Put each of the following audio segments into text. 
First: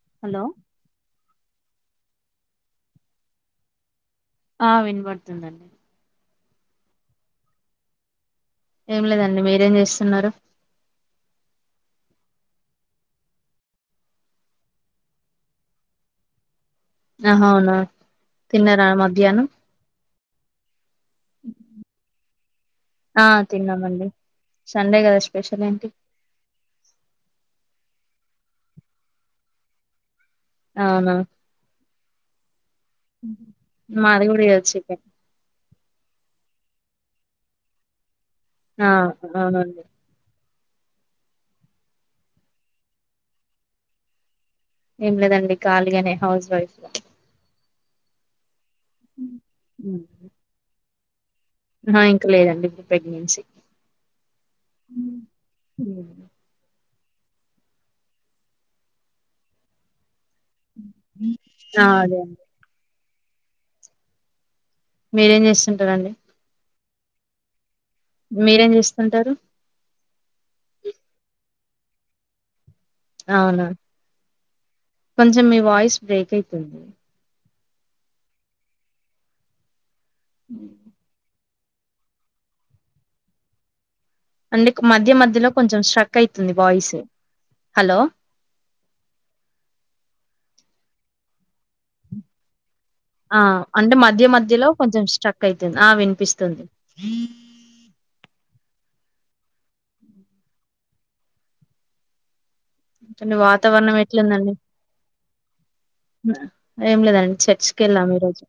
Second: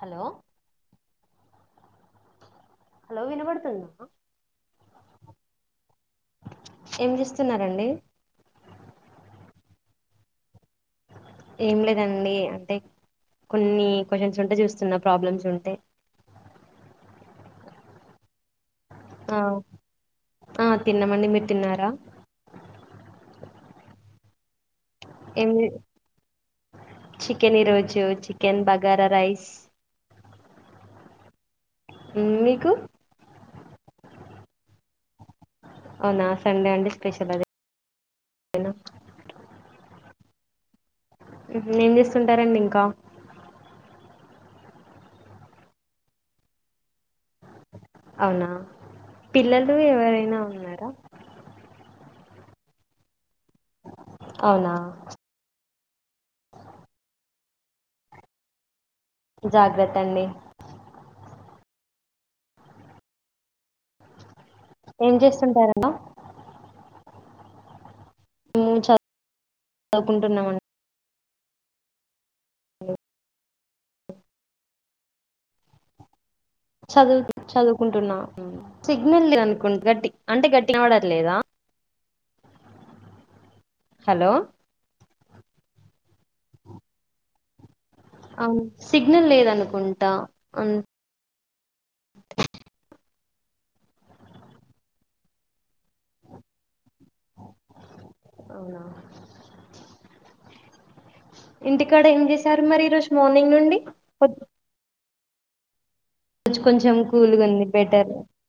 Hello hello వినబడుతుంద ఆ వినపడుతుందండి ఏం చేస్తున్నండి ఏం లేదండి మీరేం చేస్తున్నారు ఏం లేదండి అంటే కొన్ని క్వ్చన్స్ ఉంటే చూస్తున్నా ప్రాబ్లమ్స్ ఉంటే. ఆ అవునా తిన్న ఆ ఆ తిన్నమండి మీర్ తిన్నారా తిన్నమండీ సండే గద ఏం స్పెషల్ ఏంటీ చికెన్ ఈరోజు చికెన్ బగార రైస్ అనా ఊం మీకు మాది గుడ ఈ రోజు చికెన్ అవునా సండే అంటే స్పెషల్ అదే ఆ అవునండి ఉహు ఏం చేస్తుంటారండి ఇంకా ఏం లేదండీ కాలిగనే హౌస్ వైఫ్ అవునా పిల్లలు ఎవరైనా ఉన్నరా అంహ ఇంక లేదండి ఇప్పుడు ప్రెగ్నెన్సీ. అవునా ఉం జాగ్రత్తండీ ఆ అదె అదే ఏం మీరేఎం చేస్తుంటారమ్మా చేస్తుంటరండీ మీరేం మేము జేస్తుంటారు చదువుకుంటున్నామండి అ అవునా కొంచెం మీ వాయ్స్ బ్రేక్ అయితొ చదువుతూ చదువుకుంటున్నా సిగ్నల్ లేద్ అనుకుం గట్టి అంటే గట్టిగినవడట్లేదా హలో అండి మధ్య మధ్యలో కొంచెం స్టక్ కైతుంది వాయిస్ హలో ఆమ్ సిగ్నల్ లేదనుకుంటా అన్ ఆ అంటే మధ్య మధ్యలో కొంచెం స్ట్రక్ అయితుంది ఆ వినిపిస్తుంది ఇంటికాడ ఏం జేస్ సార్ మరి ఈరోజు కానీ మార్నింగ్ నుండి వాతావరణం ఎట్లుందండి రోజ్ కొంచెం ఏం లేదండి కూల్గుంది చర్చికి బెటర్ వెళ్ళాము ఈరోజు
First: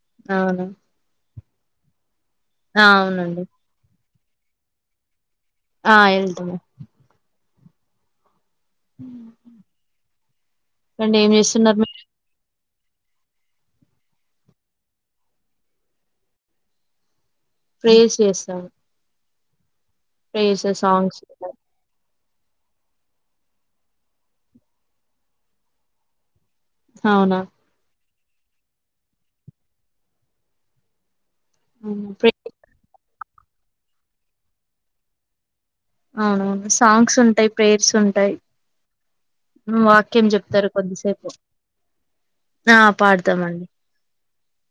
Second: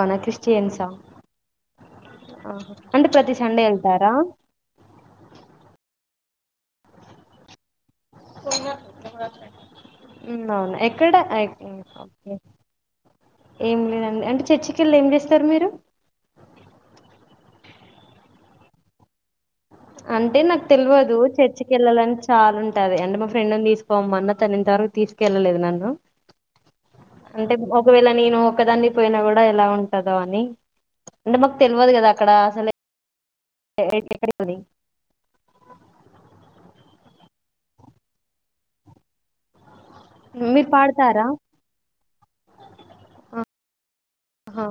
ఔన అవును క్రిస్టియన్సా ఆ అంటే ప్రతి సండే యెళ్తారా ఆ ఎల్థం అవునా ఎక్కడ రండి ఏం ఏక్ చేస్తున్నారు మీరు ఓకే ఏం లేదండి అంటే చర్చికిల్లీ ఏం చెస్తారు మీరు ప్రేయర్ చేస్తాము అంటే నాకు ప్రేయర్స్ తెలియదు సాంగ్స్ చర్చికి వెళ్ళాలని చాలా ఉంటది అంటే మా ఫ్రెండ్ ని తీసుకోమ్మన్న తను ఇంతవరకు తీసుకెళ్ళలేదు నన్ను అవునా అంటే ఒకవేళ నేను ఒకదాన్ని పోయిన కూడా ఎలా ఉంటదో అని అంటే మాకు తెలువదు హ్మ్. కదా అక్కడ ప్రే అసలే ఏ ఎక్కడంది అవునవును సాంగ్స్ ఉంటాయి ప్రేర్స్ ఉంటాయి వాక్యం మీరు చెప్తారు పాడతారా కొద్దిసేపు ఆ పాడతామండి ఆ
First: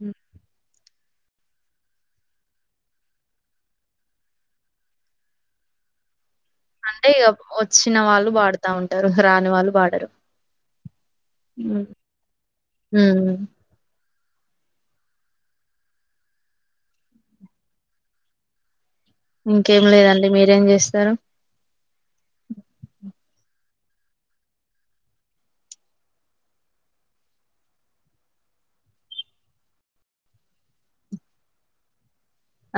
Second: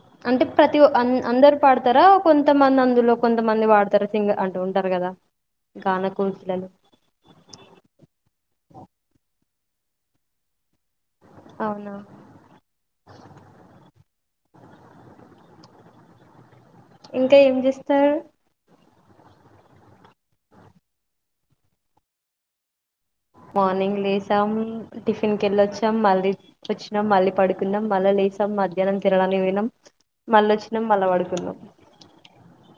హ్మ్. అంటే ప్రతి అన్ అందరు పాడతారా కొంతమంది అందులో కొంతమంది పాడతారా సింగర్ అంటూ ఉంటారు కదా కన అంటే ఇక వచ్చిన వాళ్ళు వాడుతా ఉంటారు రాని వాళ్ళు పాడరు అవునా హ ఇంకా ఏం చేస్తారు ఇంకేం లేదండి మీరేం చేస్తారు మార్నింగ్ లేసాం టిఫిన్ కి వెళ్ళొచ్చాం మళ్ళీ వచ్చినాం మళ్ళీ పడుకున్నాం మళ్ళా లేసాం మధ్యాహ్నం తినడానికి పోయినం మళ్ళీ వచ్చినాం మళ్ళా పడుకున్నాం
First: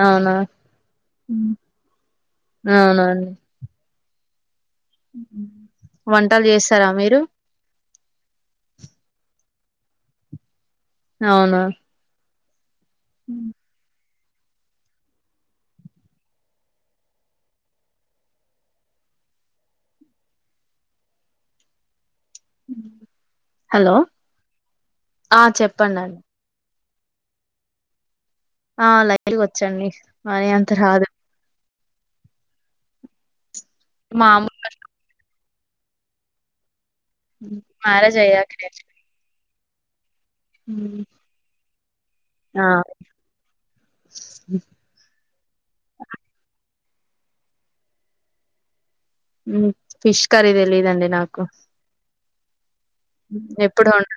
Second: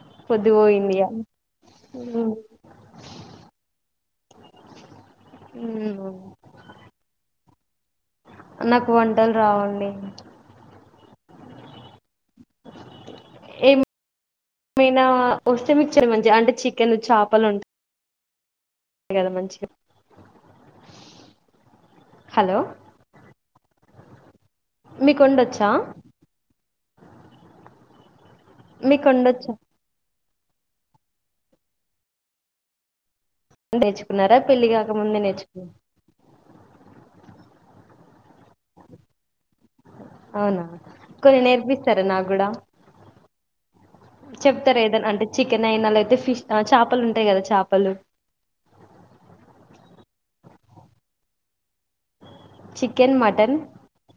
అవునా పొద్దు పోయింది అవున ఇగ వంటలు చేస్తారా మీరు నాకు వంటలు రావండి అవునా ఉ మయినా వస్తే మంచి అంటే చికెన్ చేపలు ఉంటా అదే కదా మంచిగ హలో మీకు ఆ వండొచ్చా చెప్పండి అం ఆ మీకు [unintelligible] వండొచ్చా వచ్చండి మరి అంత రాదు నేర్చుకున్నార మామూలు పెళ్లి కాక ముందే నేర్చుకు ఓ మ్యారేజ్ అయ్యాకే నేర్చుకో అవునా కొన్ని నేర్పిస్తారా నాక్కూడా ఆ చెప్తారా ఏదనా అంటే చికెన్ అయిన లేతే ఫిష్ ఆ చేపలు ఉంటాయి కదా చేపలు హ్మ్ ఫిష్ కర్రీ తెలిదండి నాకు చికెన్ మటన్ ఎప్పుడు వండ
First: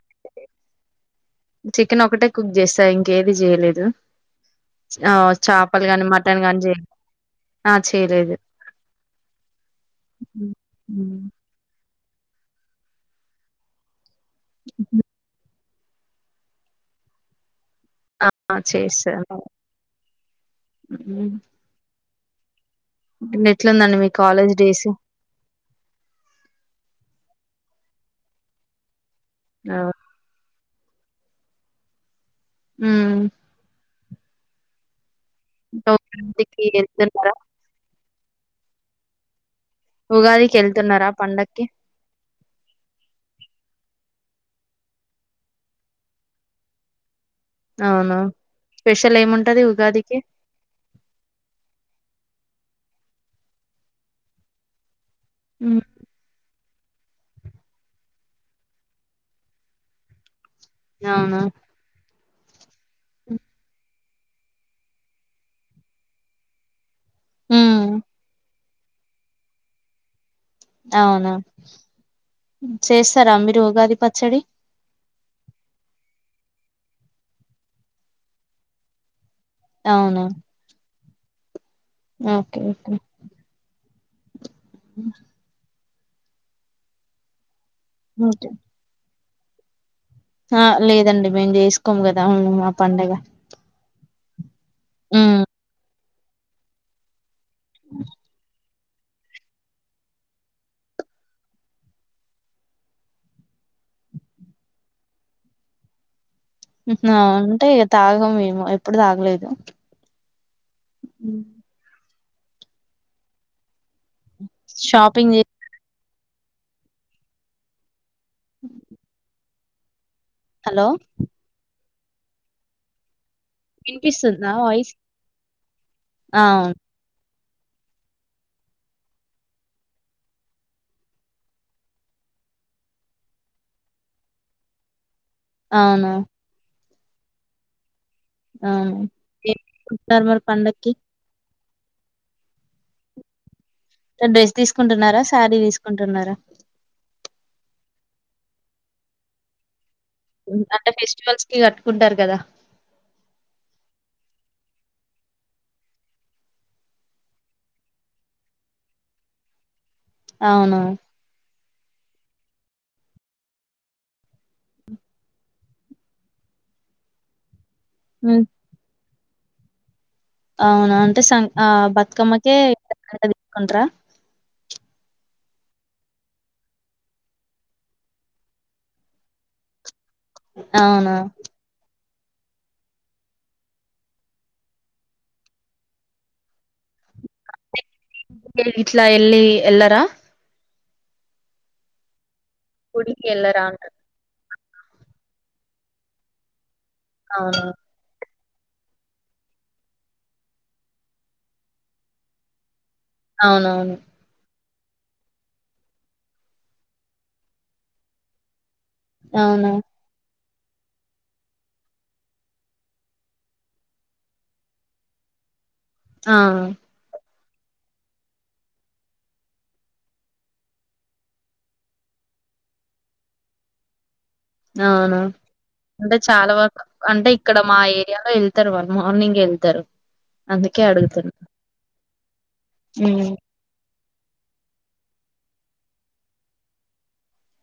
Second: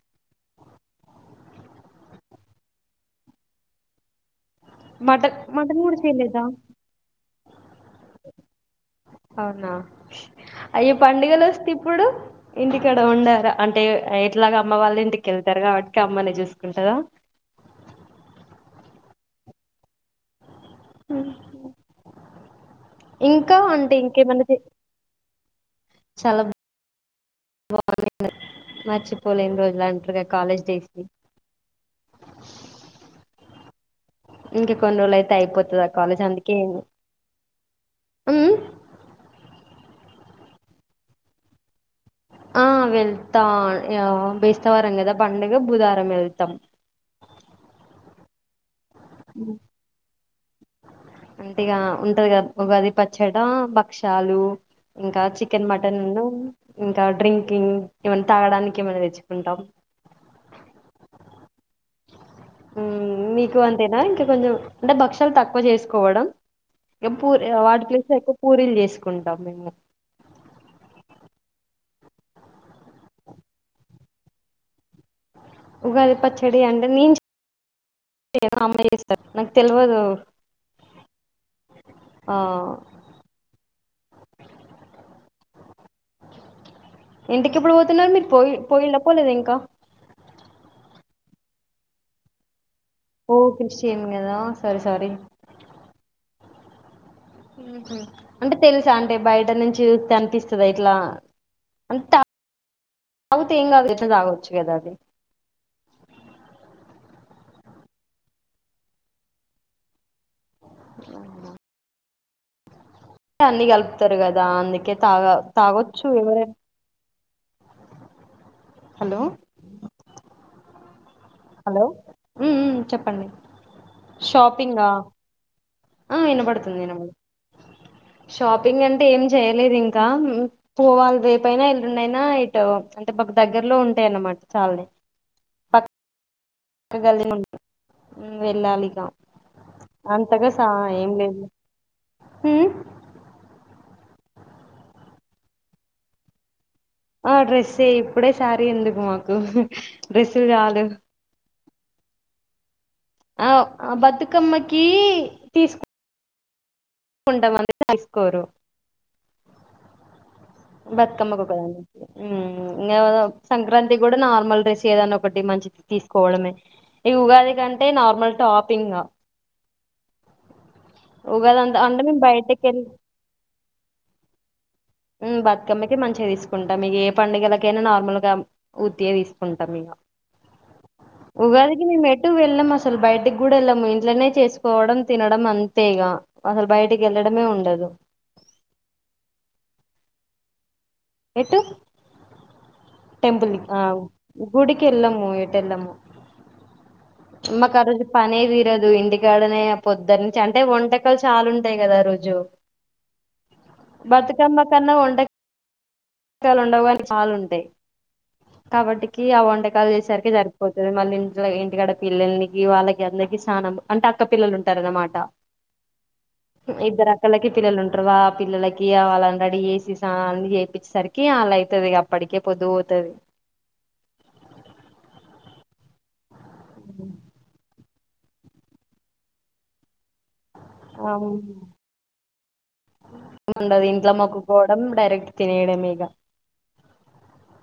చికెన్ ఒకటే కుక్ చేస్తా. ఇంకేది చేయలేదు. ఆ మటన్ మటన్ చేపలు కూడా గాని చేయలేదా మటన్ గాని చేయను. ఆ చేయలేదు. అవునా. హ్మ్. అయ్య హ్మ్. పండుగలు వస్తే ఇప్పుడు ఇంటికాడ వండార అంటే ఎలాగ అమ్మ వాళ్ళ ఇంటికెళ్తారు కాబట్టి. ఇక అమ్మనే చూసుకుంటదా. అమ్మ చేసారు. హ్మ్ ఇంకా అంటే ఎట్లుందండి మీ ఇంకేమన్నా కాలేజ్ చే డేస్ చాలా బాగుంది మర్చిపో పోలేని ఆ రోజులు అంటారుగా కాలేజ్ టేస్టీ హ్మ్ ఇంక కొన్ని రోజులైతే తొమ్మిదింటికి వెళ్తున్నారా హ్మ్ ఉగాదికి వెళ్తున్నారా పండక్కి ఆ వెళ్తా ఆ బేస్తవారం కదా, పండుగ బుధవారం వెళ్తాం. అవునా స్పెషల్ ఏముంటది ఉగాదికి. ఉంటదిగా ఉగాది పచ్చడా, భక్షాలు ఇంకా చికెన్, ఉమ్ మటన్ను ఇంకా డ్రింకింగ్ ఏమన్నా తాగడానికి ఏమన్నా తెచ్చుకుంటాం. అవునా. మ్మ్ మీకు అంతేనా ఇంకెమన్నా అంటే బక్షాలు తక్కువ చేసుకోవడం. ఎ పూరి ఉమ్ వాటి ప్లేస్ లో ఎక్కువ పూరిలు చేస్ కుంటాం మేము అవునా. చేస్తారా మీరు ఉగాది పచ్చడి. ఉగాది పచ్చడి అంటే నేను చే యను అమ్మే చేస్తారు. నాకు తెల్వదు. అవునా ఆ ఓకే ఓకే. ఇంటి ఇంటికి ఎప్పుడు పోతున్నారు మీరు ఓకే పోయి పోయిల పోలేదా ఇంకా ఆ లేదండి మేము చేసుకోము కదా. పండగ ఓ క్రిస్టియన్ కదా సారీ సారీ ఉమ్ ఊహు అంటే తెలుసా అంటే బయట నుంచి చూస్తే అనిపిస్తద ఇట్లా అంత తాగుతే ఏం కాదు ఎట్లా తాగచ్చు కదా అది హూ మ్మ్ అంటే ఇగ తాగేమోమో ఎప్పుడు తాగలేదు హ్మ్. అహా అన్నీ కల్ప్ తరుగదా అందుకే తాగా షాపింగ్ చే తాగో చ్చు ఎవరై హలో హలో హలో ఉ ఉం చెప్పండి ఇనిపిస్తుందా షాపింగా వాయిస్ ఆ ఇనబడుతుంది ఇనబడు షాపింగ్ అంటే ఏం చేయలేదు ఇంకా పోవాలి రేపైనా ఎల్లుండి అయినా ఇటు అంటే మాకు దగ్గరలో ఉంటాయిన్నమాట చాల్నే అవునా పక్క గల్లి లో ఉంటాయి ఉమ్ అవును వెళ్ళాలిగా కుంటున్నారు మరి అంతగా సా పండక్కి ఏం లేదులే హు అంటే డ్రస్ తీసుకుంటున్నారా శారీ తీసుకుంటున్నారా ఆ డ్రెస్సే ఇప్పుడే సారీ ఎందుకు మాకు డ్రెస్సులు చాలు అంటే ఫెస్టివల్స్ కి కట్టుకుంటారు కదా ఆ ఆ బతుకమ్మకి తీసు కుంటం అందుకే తీసుకోరు అవునా బతుకమ్మకు ఒక్కదానికే ఉం ఇంకా సంక్రాంతి కూడా నార్మల్ డ్రెస్ ఏదన్నా ఒకటి మంచిది తీసుకోవడమే ఈ ఉగాది కం నార్మల్ హ్మ్. టాప్ ఇంగా అవునా అంటే సం ఉగాది ఆ అంత ఆ అంటే మేము బతుకమ్మకె బయటకి వెళ్ళి గంట తీసుకుంట్ ఉం బతుకమ్మకి మంచిగా తీసుకుంటాం మీక ఏ పండుగలకైనా నార్మల్ గా ఉత్తిగా తీసుకుంటాం ఇగ అవునా? ఉగాదికి మీ మే ఎటు వెళ్ళం అసలు బయటికి గుడా వెళ్ళాము ఇంట్లనే చేసుకోవడం తినడం అంతేఇగ అసలు బయటికి వెళ్ళడమే ఉండదు ఇట్లా ఎల్లి ఎలార ఎటు గుడికి టెంపుల్ ఎళ్ళరా ఆ అంట గుడికి ఎలమూ ఇట ఎలమో అవును. మాకా రోజు పనిది లేదు ఇంటికాడనే పొద్దున్న నుంచి అంటే వంటకాలు చాలా ఉంటాయి కదా ఆ రోజు అవునవును. బతుకమ్మ కన్న ఉండ పుకాలు ఉండవునికి పాలుంటాయి కాబట్టికి ఆ అవునా? వంటకాలు చేసరికి జరుగుయి తుంది మళ్ళీ ఇంట్ ఇంటికాడ పిల్లకి వాళ్ళకి అందరిక స్నానం అంటే అక్కపిల్లలు ఉంటారు అనమాట ఆ పక్కళ్ళకి పిల్లలు ఉంటారువా పిల్లలకి వాళ్ళని రేడీ చేసి అ చేయిించే సరికి కి అలా అవుతుది అప్పటికే పొదు పోతుది అవునా అంటే చాలా వర అంటే ఇక్కడ మాయ ఎలో వెళ్తారు వన్ మార్నింగ్ వెళ్తారు అందుకే అడుగుతు ఉండదిని ల మొకుపోవడం డైరక్ట్ తినేడ మీేగా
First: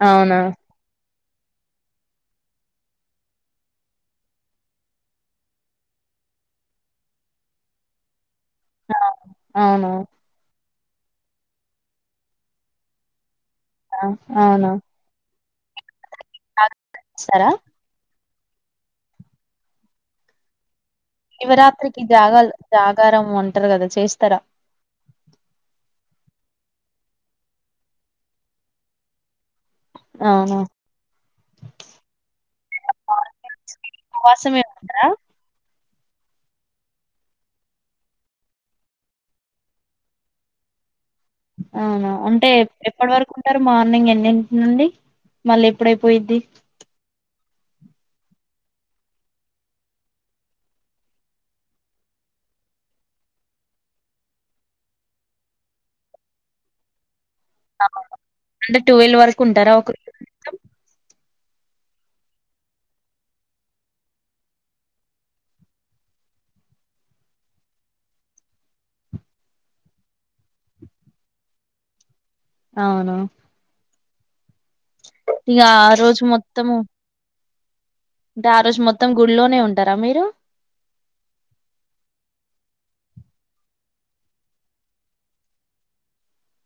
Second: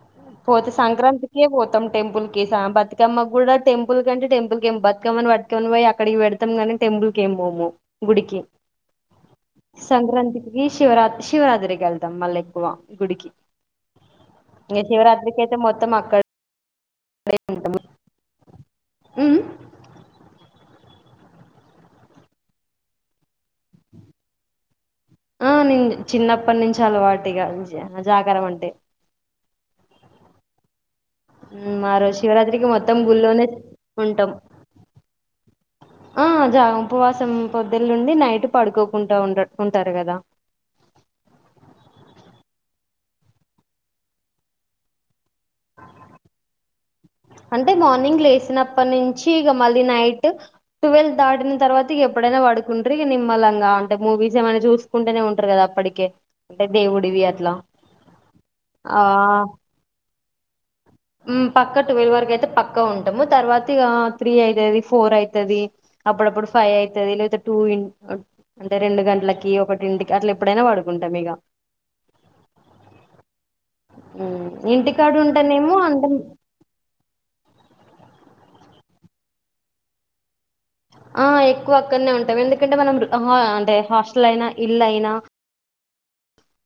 అవునా? పోతే సంక్రాంతి పోతాం టెంపుల్ కి బతుకమ్మ కూడా టెంపుల్ కంటే టెంపుల్ క ఏ బతుకమ్మని బతుకమ్మని పోయి అక్కడికి పెడతాం కానీ టెంపుల్ క ఏమ పోము గుడికి అవునా? సంక్రాంతి శివరా శివరాత్రికి వెళ్తాం మళ్ళీ ఎక్కువ గుడికి ఆ అవునా ఎందుకైతే మొత్తం అక్కడ అప్పుడే చేస్తారా? ఉంటామా హ్మ్ శివరాత్రికి జాగల్ జాగారం ఉంటారు కదా చేస్తారా ఆ నేన్ చిన్నప్పటి నుంచి అలవాటీగా జాగరం అంటే అవ్నా హ్మ్ ఆ రోజు శివరాత్రికి మొత్తం గుళ్ళోనే ఉంటాం ఉపవాసమే ఉంటారా? ఆ జాగ ఉపవాసం పొద్దులు నుండి నైట్ పడుకోకుంట ఉన్ ఉంటారు కద అవునా అంటే ఎప్పటి వరకు ఉంటారు మార్నింగ్ ఎన్నింటి నుండి మల్లేప్పుడైపోయిద్ది అంటే మార్నింగ్ లేసినప్పటి నుంచి ఇక మళ్ళీ నైట్ టువెల్ దాటిన తర్వాత ఇక ఎప్పుడైనా పడుకుంటారు. ఇక నిమ్మలంగా అంటే మూవీస్ ఏమైనా చూసుకుంటేనే ఉంటారు. కదా అప్పటికే అంటే దేవుడివి అట్లా అంటే ఆ టువెల్వ్ వరకు ఉంటారా ఒక మొత్తం? హ్మ్ పక్క ట్వెల్వ్ వరకు అయితే పక్క ఉంటాము. తర్వాత ఇక త్రీ అయితది ఫోర్ అయితది అప్పుడప్పుడు ఫైవ్ అయితది లేద టూ ఇ అంటే రెండు గంటలకి ఒకటింటికి అట్లా ఎప్పుడైనా పడుకుంటాం ఇగా అవును హ్మ్ ఇంటికాడ్ ఉం ఇగా ఆ రోజు మొత్తము అంటే ఆ రోజు మొత్తం గుడిలోనే ఉంటారా మీరు ఆ ఎక్కువ అక్కడనే ఉంటాం ఎందుకంటే మనం ఆ అంటే హాస్టల్ అయినా ఇల్ అయినా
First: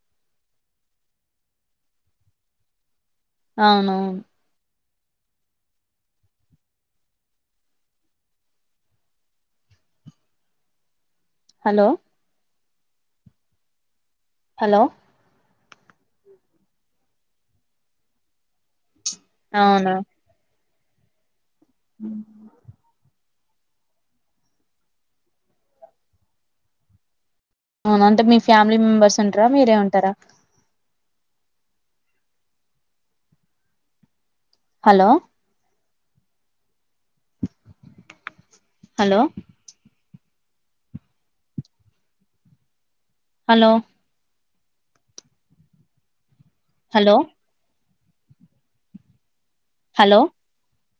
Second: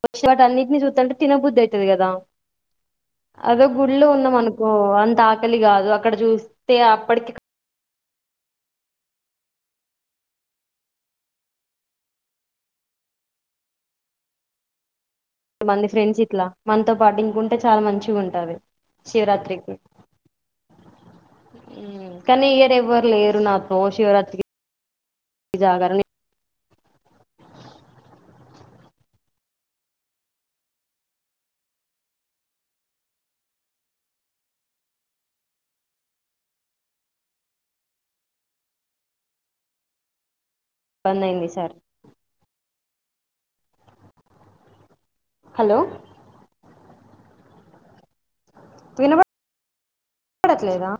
వచ్చి వాటి అన్నిటిని చూస్తంటే తినబుద్ధి అయితది కదా అదో గుళ్ళో అవునవును ఉందమనకో తకలి కాదు అక్కడ చూస్తే అప్పటికి హలో హలో మంది ఫ్రెండ్స్ ఇట్లా మనతో పాటు ఇంకుంటే చాలా మంచిగా ఉంటాంది. శివరాత్రికి అవునా ఉ కనీ ఈ ఇయర్ ఎవర్ లేర్ నా ప్రో శివరాత్రికి జాగారం నే అవున అంటే మీ ఫ్యామిలీ మెంబెర్స్ ఉంటరా మీరే ఉంటారా హలో హలో ఇబ్బంది అయింది ఈ సారిక్ హలో హలో హలో వినబడ్ హలో న్పడలేదా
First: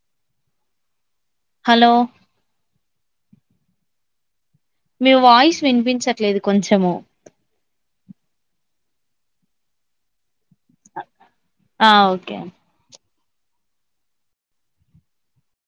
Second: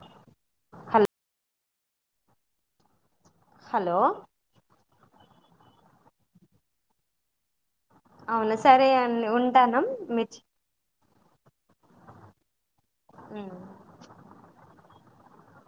హల్ హలో హలో మీ వాయిస్ వినిపించట్లేదు కొంచెము అవునా సరే అండి ఉంటాను మీర్చి ఆ ఓకే ఉ